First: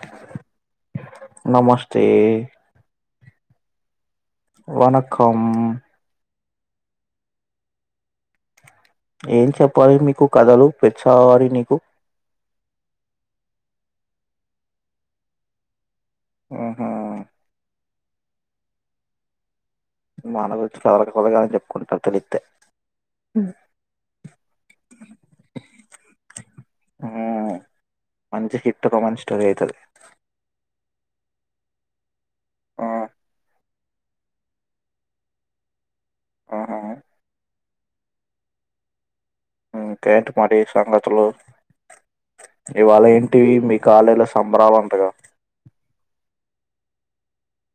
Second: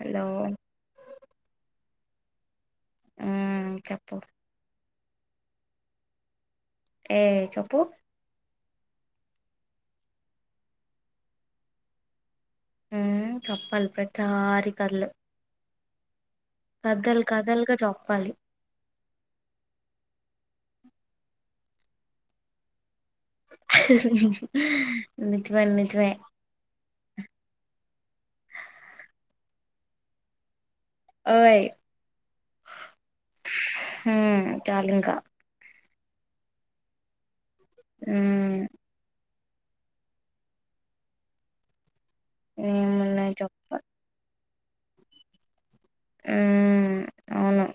Hello tea మ్ చెప్పు వనకం ఏ చెప్పు ఏం చెప్పాలి మీకు కథలు పెచ్చవాలి నీకు మ్ చెప్పాలి ప్రతిసారి కదలు ఊహు కథలు కథలుగా చేప్పాలి మాన గురించి కదలు కదలు గానే చెప్పుకుంటారు తెలితే నిజమే నిజమే మ్మ్ మంచి హిట్ ఒక మంచి స్టోరీ ఐతది ఓయీ ఆ హు మ్ చాలు ఇంక అ హా మ్ మ్ ఇంకేంటి మరి సంగతులు ఇవాళ ఏమున్నాయి ఏంటి మీ చెప్పు కాలేజ్ ల సంబరాలంటగా మ్ అవును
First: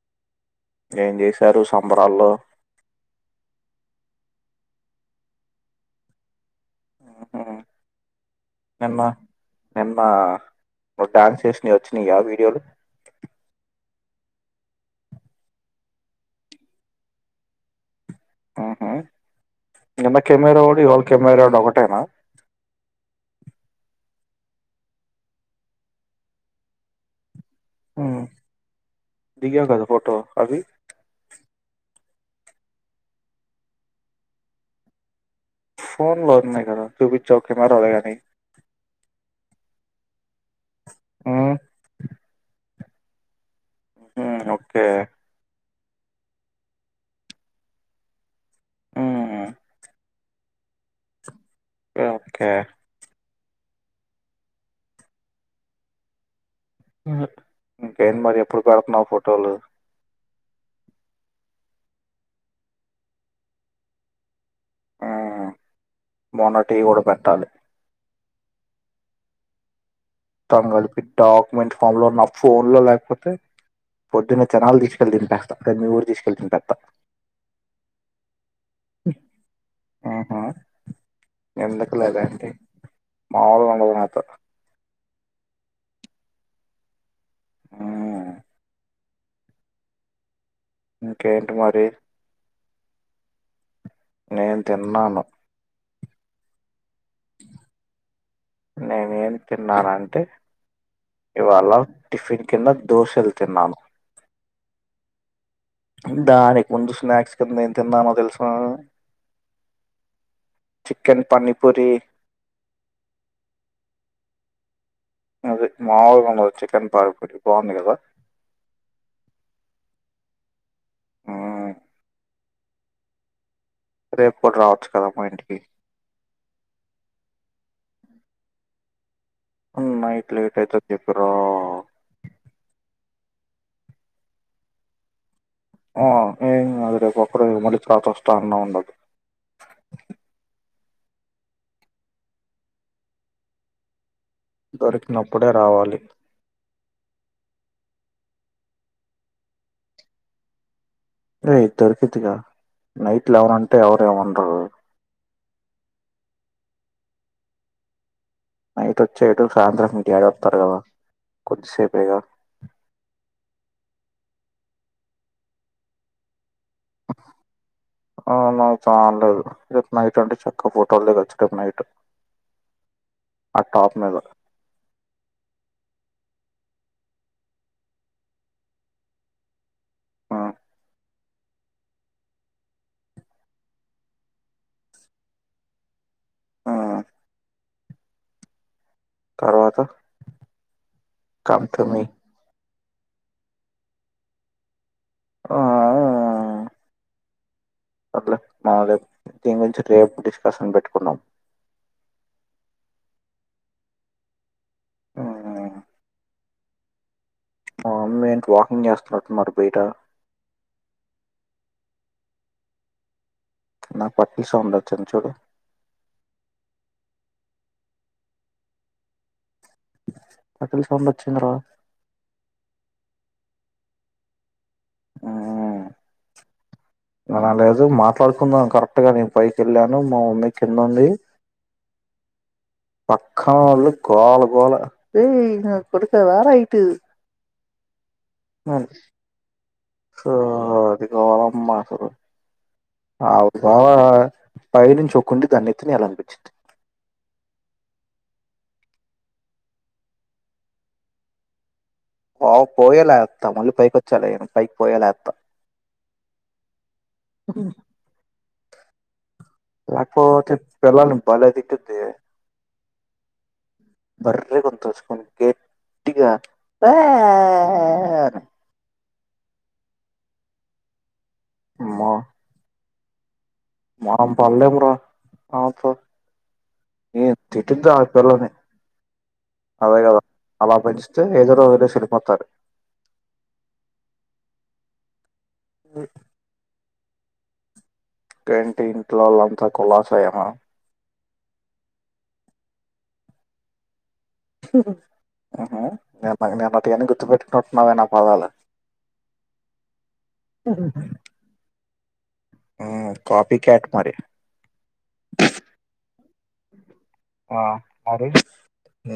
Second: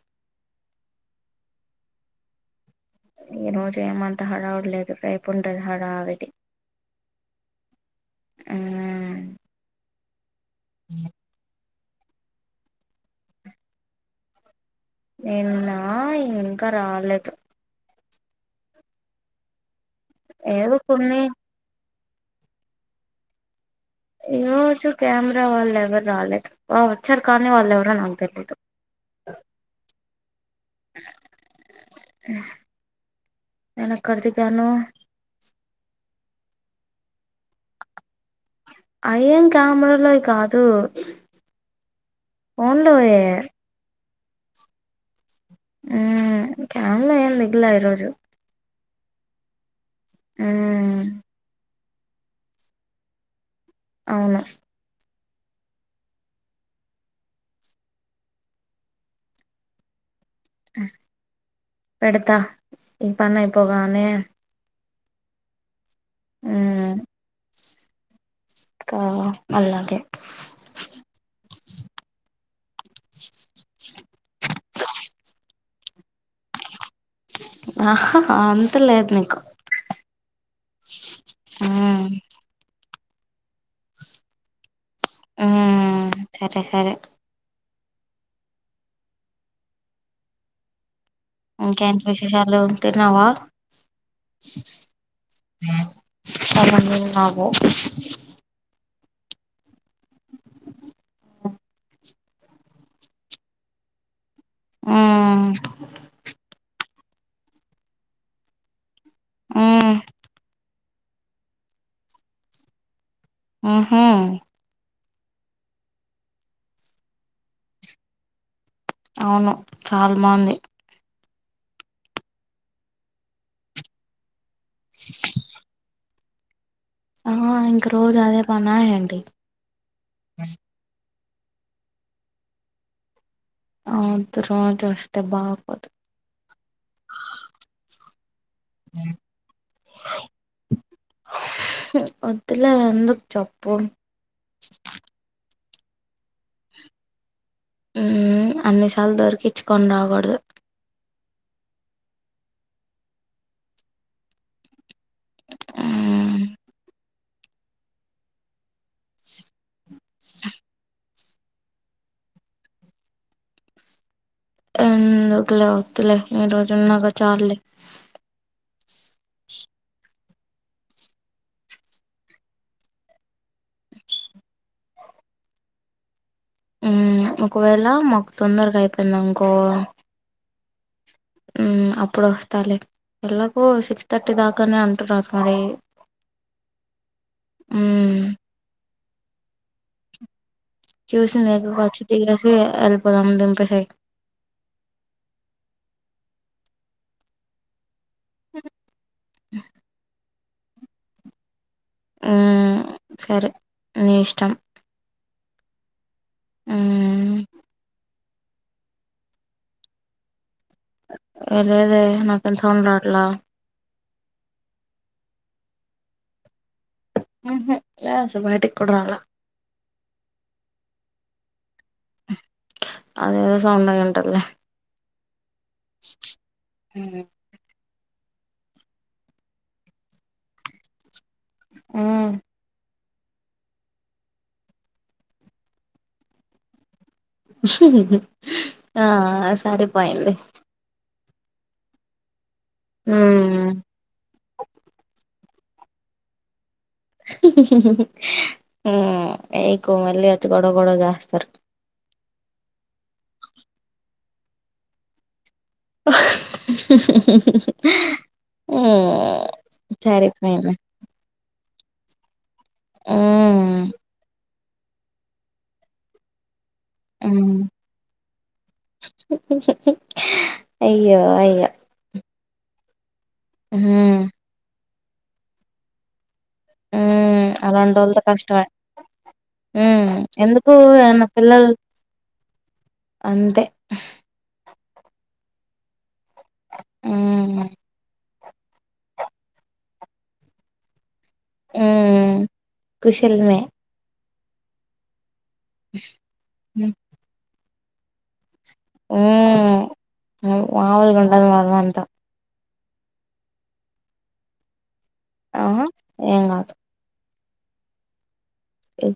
ఏం చేసారు సంబరాల్లో ఈ రోజు ఎం అంత హడావిడి లేదు రేపు ఉండది హడావిడి మ్ హు నిన్న ఉమ్ నిన్న నువ్ డ్యాన్స్ చే నయ్ వచ్చిన యా వీడియోలు నిన్నా ఇంకా రాలాలేదు మ్ హు నిన్న కెమెరా ఏదో వాడు ఇవాళ కొన్ని కెమెరా వాడు ఒకటేనా ఈరోజు కెమెరా వాళ్ళ ఎవరు రాలే వా వచ్చారు కాని వాళ్ళేవరో నాక్ మ్మ్ తెలిదు దిగావు కదా ఫోటో అవి నేన్ ఎక్కడదిగాను ఫోన్ లో ఉన్నాయి కాద చూపించావ్ కెమెరా మాన్ యి అయ్యేం కెమెరాలో యి కాదు హ్మ్. ఫోన్లోయే మ్ హు ఓకే మ్ క్యాన్లో ఎం దిగలే ఈరోజు మ్ మ్ ఓకే ఒకే అవును ఇంకేంటి మరి ఎప్పుడు పెడుతున్నావ్ ఫోటోలు పెడుతా ఇ పనైపోగానేే మొన్నటియి కూడా పెట్టాలి క అల్లాగే తం కలిపి డాక్యుమెంట్ ఫామ్ లో నా ఫోన్ లో లేకపోతే పొడ్డున తెనాలి తీసుకెళ్ళి దొంపేస్తా లే మీ ఊరు తీసుకెళ్ళి దింపేస్తా ఆహా అంత లేదు నీకు ఆహా ఎందుకు మ్మ్ లేదెంటి మాములుగుండాది నాతో మ్ సరే సరే హ్మ్. ఇంకేంటి మరి? ఇకేంట్ విశేషాలు తిన్నావ. నేను తిన్నాను. సామాన్యుల్ నాగు నేనేం తిన్నానంటె ఇవాళ టిఫిన్ కింద దోసెలు తిన్నను హ్మ్ దానికి ముందు స్నాక్స్ కింద ఎం తిన్నానో తెలుసా ఊమ్. చిక్కెన్ పానీపూరీ. ఊహు అది మాములుగుండదు చికన్ పానీపూరి బాగుంది గదా. ఔను చాల్ బాంది. మ్మ్. రేపు కూడ్ రావచ్చు కద మా ఇంటికి. ఆ ఇంక రోజదే పనా ఏంటి. ఉమ్ నైట్ లేటైతద్ చెప్పిరా. ఆ వొద్దు రోజొస్తె బాగ్ ఆ ఏం గాద్ రేపొక్కరోజ్ మల్లి తర్వాతొస్తా అన్నా ఉండదు. ఒద్దులే ఎందుక్ చెప్పు. దొరికినప్పుడే రావాలి. ఊమ్ అన్నిసాల్ దొర్కిచ్చుకొన్ రాగూడ్దు. రే దొరికితిగ నైట్ లెవెనంటె ఎవరేమన్రు. మ్మ్ నైటొచ్చే ఇటు సాయంత్రం మి డ్యాడి వొత్తర్ గద కొద్దిసేపేగ. ఎందుకులె ఒద్దులె ఈరోజ్ ఔను చాలదు రేప్ నైట్ టంటె చక్కగ్ ఫోటోల్ దిగచ్చు గమ్నైట్ అ టాప్ మీద. ఊమ్ ఒకవేళ మాక్ తొందర్గైపెయ్ందన్కో అ. ఊమ్ అప్పుడొస్తాలె. ఎల్లాకో సిక్స్ థర్టీ దాకానే అంటున్నార్ మరి ఆ. ఊమ్. తర్వాత్ టు చూసీనెగువ్గాచ్చ్ మీ దిగేసీ ఎల్ పొదామ్ దింపేసెయ్. ఆ [unintelligible] ఒద్లె బాలేవ్ దీన్ గురించి రేప్ డిస్కషన్ పెట్టుకుందాం. ఊమ్ సరే నీ ఇష్టం. ఊమ్ ఊమ్ మ మమ్మీ ఏంట్ వాకింగ్ జేస్త్నట్టున్నార్ బైట. ఎ లేదె నాకేం సౌండ్ రాట్ల. నాక్ పట్టీల్ సౌండొచ్చింద్ చూడు. ఊహు లే అసల్ బైటికి కూడ్ రాలా. పట్టీల్ సౌండొచ్చింది రా. హ్మ్ అదేఏదో సౌండయ్యుంటద్ లె. ఊమ్ హ్మ్. మనా లేదు మా పడుకుందాం కరెక్ట్గ నేన్ పైకెళ్ళాను మ మమ్మీ కిందుంది ఊమ్. పక్కా వాళ్లు గోల గోల రేయ్ న కొడకా రారా ఇటు. అని ఆ సరిపొయ్ంది. గోలమ్మా అసలు [unintelligible] పైనుంచి ఓ కుండీ దాని నెత్తినేయాలి అనిపించింది హ్మ్ హీహీ ఎకు మళ్ళీ వచ్చి గొడవ గొడవ చేస్తారు ఓ పోయేలాత్త మళ్ళీ పైకొచ్చాలేను పైక్ పోయేలాత్త. హ్మ్. రాపో సరిపోయింది పిల్లలు బలే దే ఊ బర్రె గొంతు వేసుకొని గెట్టిగా బే హ్మ్. అయ్యో అయ్యో మా పాలెం రా ఆళ్లతో ఏం తిటిందో అలాంటి ఆ వాళ్ళతో పిల్లని కష్టమే అదే హ్మ్. కదా ఎందుకు ఆలా పెంచితే నా ఏదో పిల్లలు రోజు వదిలేసి వెళ్ళిపోతారు అంతే మ్ హ్మ్. ఇంకా ఏంటీ ఇంట్లోలు అంత కులాసా ఏనా మ్మ్ కుశలమే ఉహు నిన్నటి అన్ని గుర్తుపెట్టుకున్నట్టున్నావే నా పదాలు ఉ మమ్ములగా ఉన్నడదు మరి మనతో కాఫీ క్యాట్ మారీ ఆ ఏం కాదు ఆ మరి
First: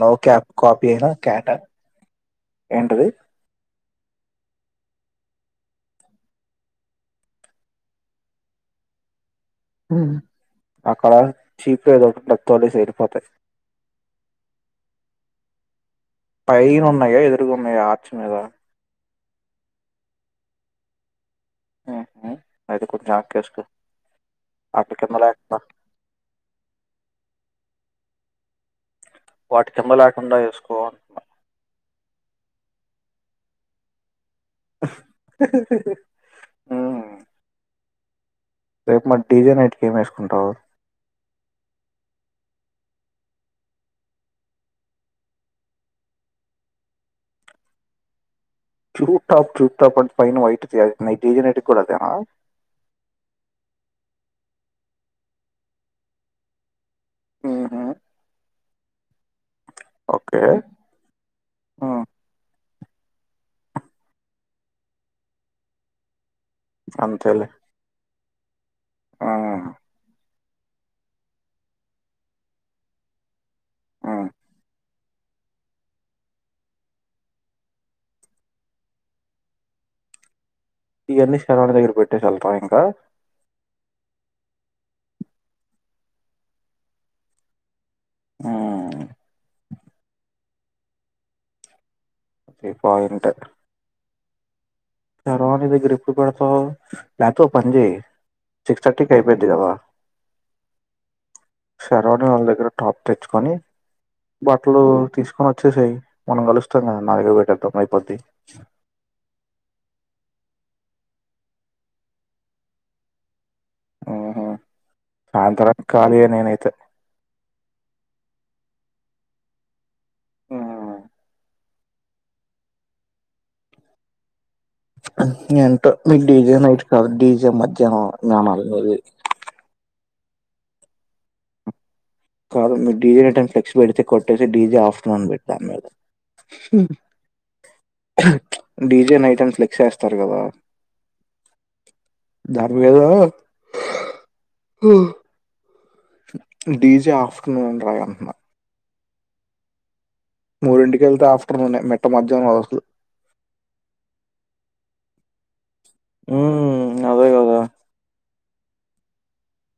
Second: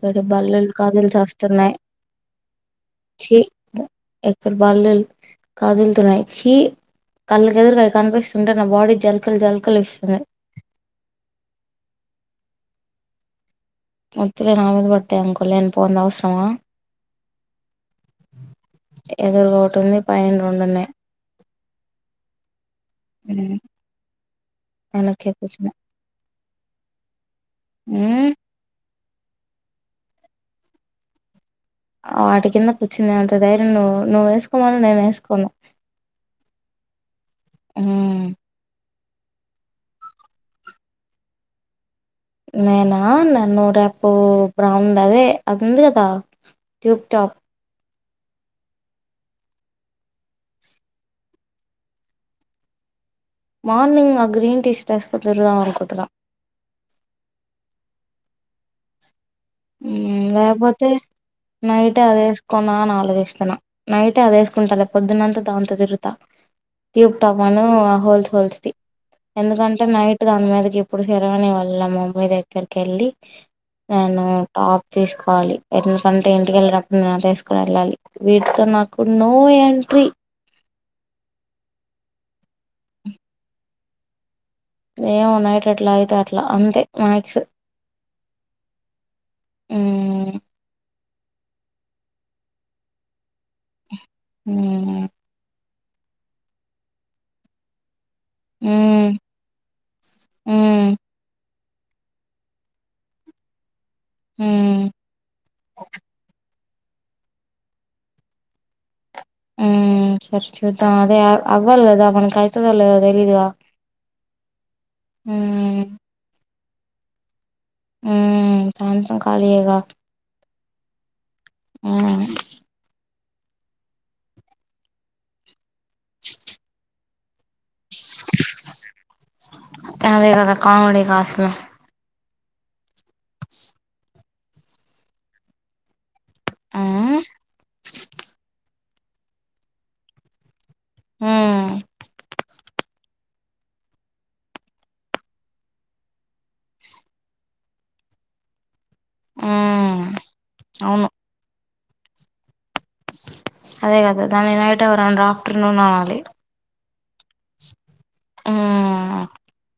నో క్యాప్ బల్లలు కాపీ కాజలు అయినా క్యాట్ చస్తున్నాయి ఏంటిది చి ఇక్కడ బల్లులు కదులుతున్నాయి చి కళ్ళకి ఎదురుగా అవి కనిపిస్తుంటే నా బాడీ జల్ అక్కడ చీపిరి ఏదో ఒకటి తోలిసే వెళ్లిపోతాయి వద్దులే నా మీద పడ్డాయి అనుకో లేనిపోని పైన ఉన్నాయా ఎదురుగాన్నాయా ఆచ మీద ఎదురుగా ఓటుంది పైన రెండు ఉన్నాయి అయితే కొంచం ఏనాకిసుకో అటికింద లేకుండా మ్మ్ వాటి కింద లేకుండా వేసుకో వాటి కింద కూర్చునేంత ధైర్యం ను్వు నువ్వ వేసు ఉమ్ మ్మ్ రేపు మరి డీజే నైటికి ఏం వేసుకుంటావు నేనా న నన్నూ రేపు బ్రౌన్ అదే అది ఉంది కదా టు్టాప్ టాక్ జుట్ టాప్ జూట్ టాప్ అంత పైన వైట్ తంది డీజే నైట్ కూడా అదేనా మార్నింగ్ ఆ గ్రీన్ టీషర్ట్ వెస్కాన్ తిరుగుదామనకుంటున్న ఉహు ఓకే లేకపోతే నైట్ ఉమ్ అది వేసుకో నా ఆలోచేస్తన్నా నైటే అది వేసుకుంటాల పొద్దున్నంత దాంతో తిరుగుతా ట్యూబ్ టాప్ అంతేలే ను ఆ హోల్స్ హోల్స్ది ఉమ్ ఎందుకంటే నైట్ దాని మీదకి ఇప్పుడు శరవని వెళ్ళం మమ్మీ దగ్గరికి వెళ్ళి నేను ఉమ్ టాప్ తీసుకోవాలి ఎందుకంటె ఇంటిక వెళ్ళటప్పుడు నేను వేసుకుని వెళ్ళాలి వీటితో నాకు నో ఎంట్రీ ఇవన్నీ శర్వాణి దగ్గర పెట్టేసి వెళ్తావా ఇంకా ఏమో నైట్ అట్లా అయితే అట్లా అంతే మ్యాక్స్ ఉమ్ మ్ ఒకే పాయింటె మ్మ్ శర్వాణి దగ్గర ఎప్పుడు పెడతావ్ లేత ఓపని చేయి సిక్స్ థర్టీకి మ్మ్ అయిపోయిద్ధి కదా మ్మ్ శర్వని వాళ్ళ దగ్గర టాప్ తెచ్చుకొని బట్టలు మ్మ్ తీసుకొని ఓచ్చేసేయి మనం కలుస్ తమ్ కదా నా దగ్గర పెట్ అర్ధమైపోద్ధి మ్ సరే చూద్దాం అదే అ అవ్వల్ కదా మనకి ఐతదొ లేదో తెలీదు కదా మ్ హు సాయంత్రం వరక్ కాలీగ నేనైతే మ్ సాయంత్రం కలియెగ మ్ ఏంటో మీ డీజే నైట్స్ కాదు డి జె మధ్యానం న ఇది అదే కద కామడిగా అస్సలు కాదు మీరు డీజే నైట్ అని ఫ్లెక్స్ పెడితే కొట్టేసి డీజే ఆఫటర్నూన్ అని పెట్టిలీ మీరు ఉమ్ డీజే నైట్ అని ఫ్లెక్సీ ఎస్తారు కదా మ్ దాని బదులు డిజే ఆఫ్టర్నూన్ రాయి అంటున్నా మ్ మూడింటికెళ్తే ఆఫటర్నూన్ఎ మీట్ట మధ్యానం అది అసలు అదే కదా దాన్ని నైట్ ఎవరు అనరు ఆఫ్టర్నూన్ అనాలి మ్ అదే కదా హుమ్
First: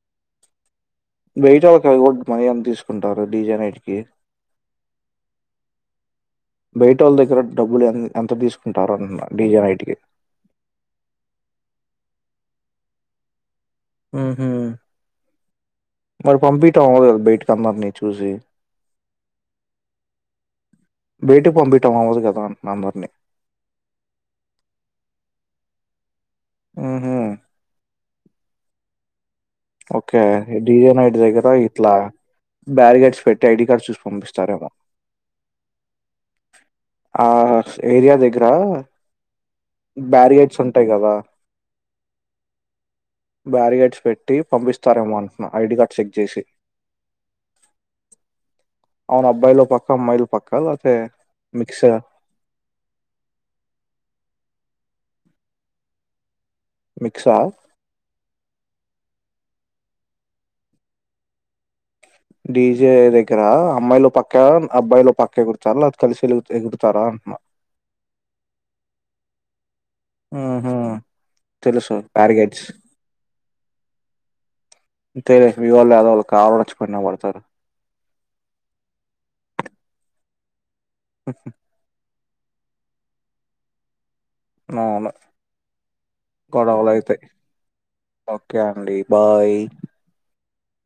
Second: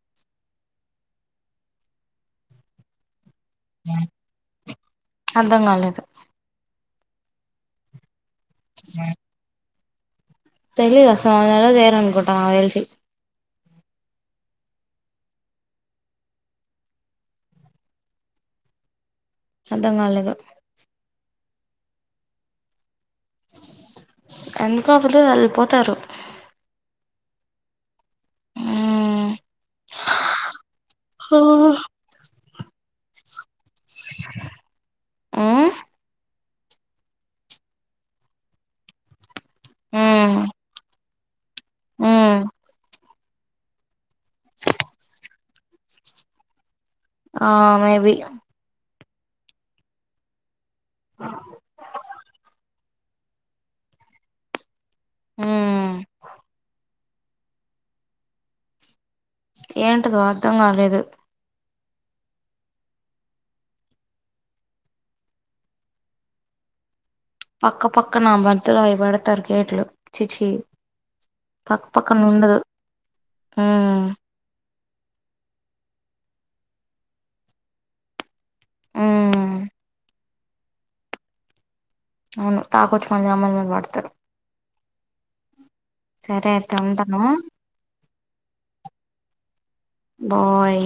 [unintelligible] ఎంత తీసుకుంటారు డీజే నైట్ కి అర్థం కాలేదు బైట వాళ్ళ దగ్గర డబ్బులు ఎ ఎంత తీసుకుంటారు అన్ అంటున్న డీజే నైట్కి తెలీదు అసల్ అది [unintelligible] చేయరనుకుంటా నాకు తెల్సి మ్ హు మరి పంపిటం అవధ్ కదా బైట్కంధర్ని చూసి అర్థం కాలేదు బేటకి పంపిటం అవ్వదు కదా అంటున్న అందరినీ ఎందుకవ్వదు ఎళ్ళిపోతారు మ్ హు ఉమ్ ఓకే ఈ డిజే నాైట్ దగ్గర ఉమ్ ఇట్లా బారిగేడ్స్ పెట్టి ఐడి కార్డ్ చూసి పంపిస్తారేమో ఆ ఆ ఏరియా దగ్గరా ఉమ్ బ్యారిగేడ్స్ ఉంటాయి్ కదా ఉమ్ బ్యారిగేడ్స్ పెట్ ట్టి పంపిస్తారేమో అనుకున్నా ఐడి కార్డ్ చెక్ చేసి ఆ మేబి అవును అబ్బాయిలో పక్క అమ్మాయిలో పక్క లేపోతే మిక్స్ ఆ ఉమ్ మీక్సా అ ఏంటిదో అర్థం కాలేదు డీజే దగ్గర అమ్మాయిలో పక్కా అబ్బాయిలో పక్క ఎగురుతారా లేపోతే కలిసి ఎగురూతారా అని పక్క పక్కనా మధ్యలో అయి పెడుతారు గేట్లు చిచి ఆహా పక్క తెలుసు పక్కన ఉండదు టార్గెట్స్ మ్ అంతేలే మీవాళ్ళు [inaudible] కావడచ్చుపోయినా పడుతారు మ్మ్ అవును తాగొచ్చి మళ్ళీ అమ్మయిల మీద పడుతారు అవును సరే అయితే గొడవలైతాయి ఉంటాను ఓకే అండి బాయ్ ఓయ్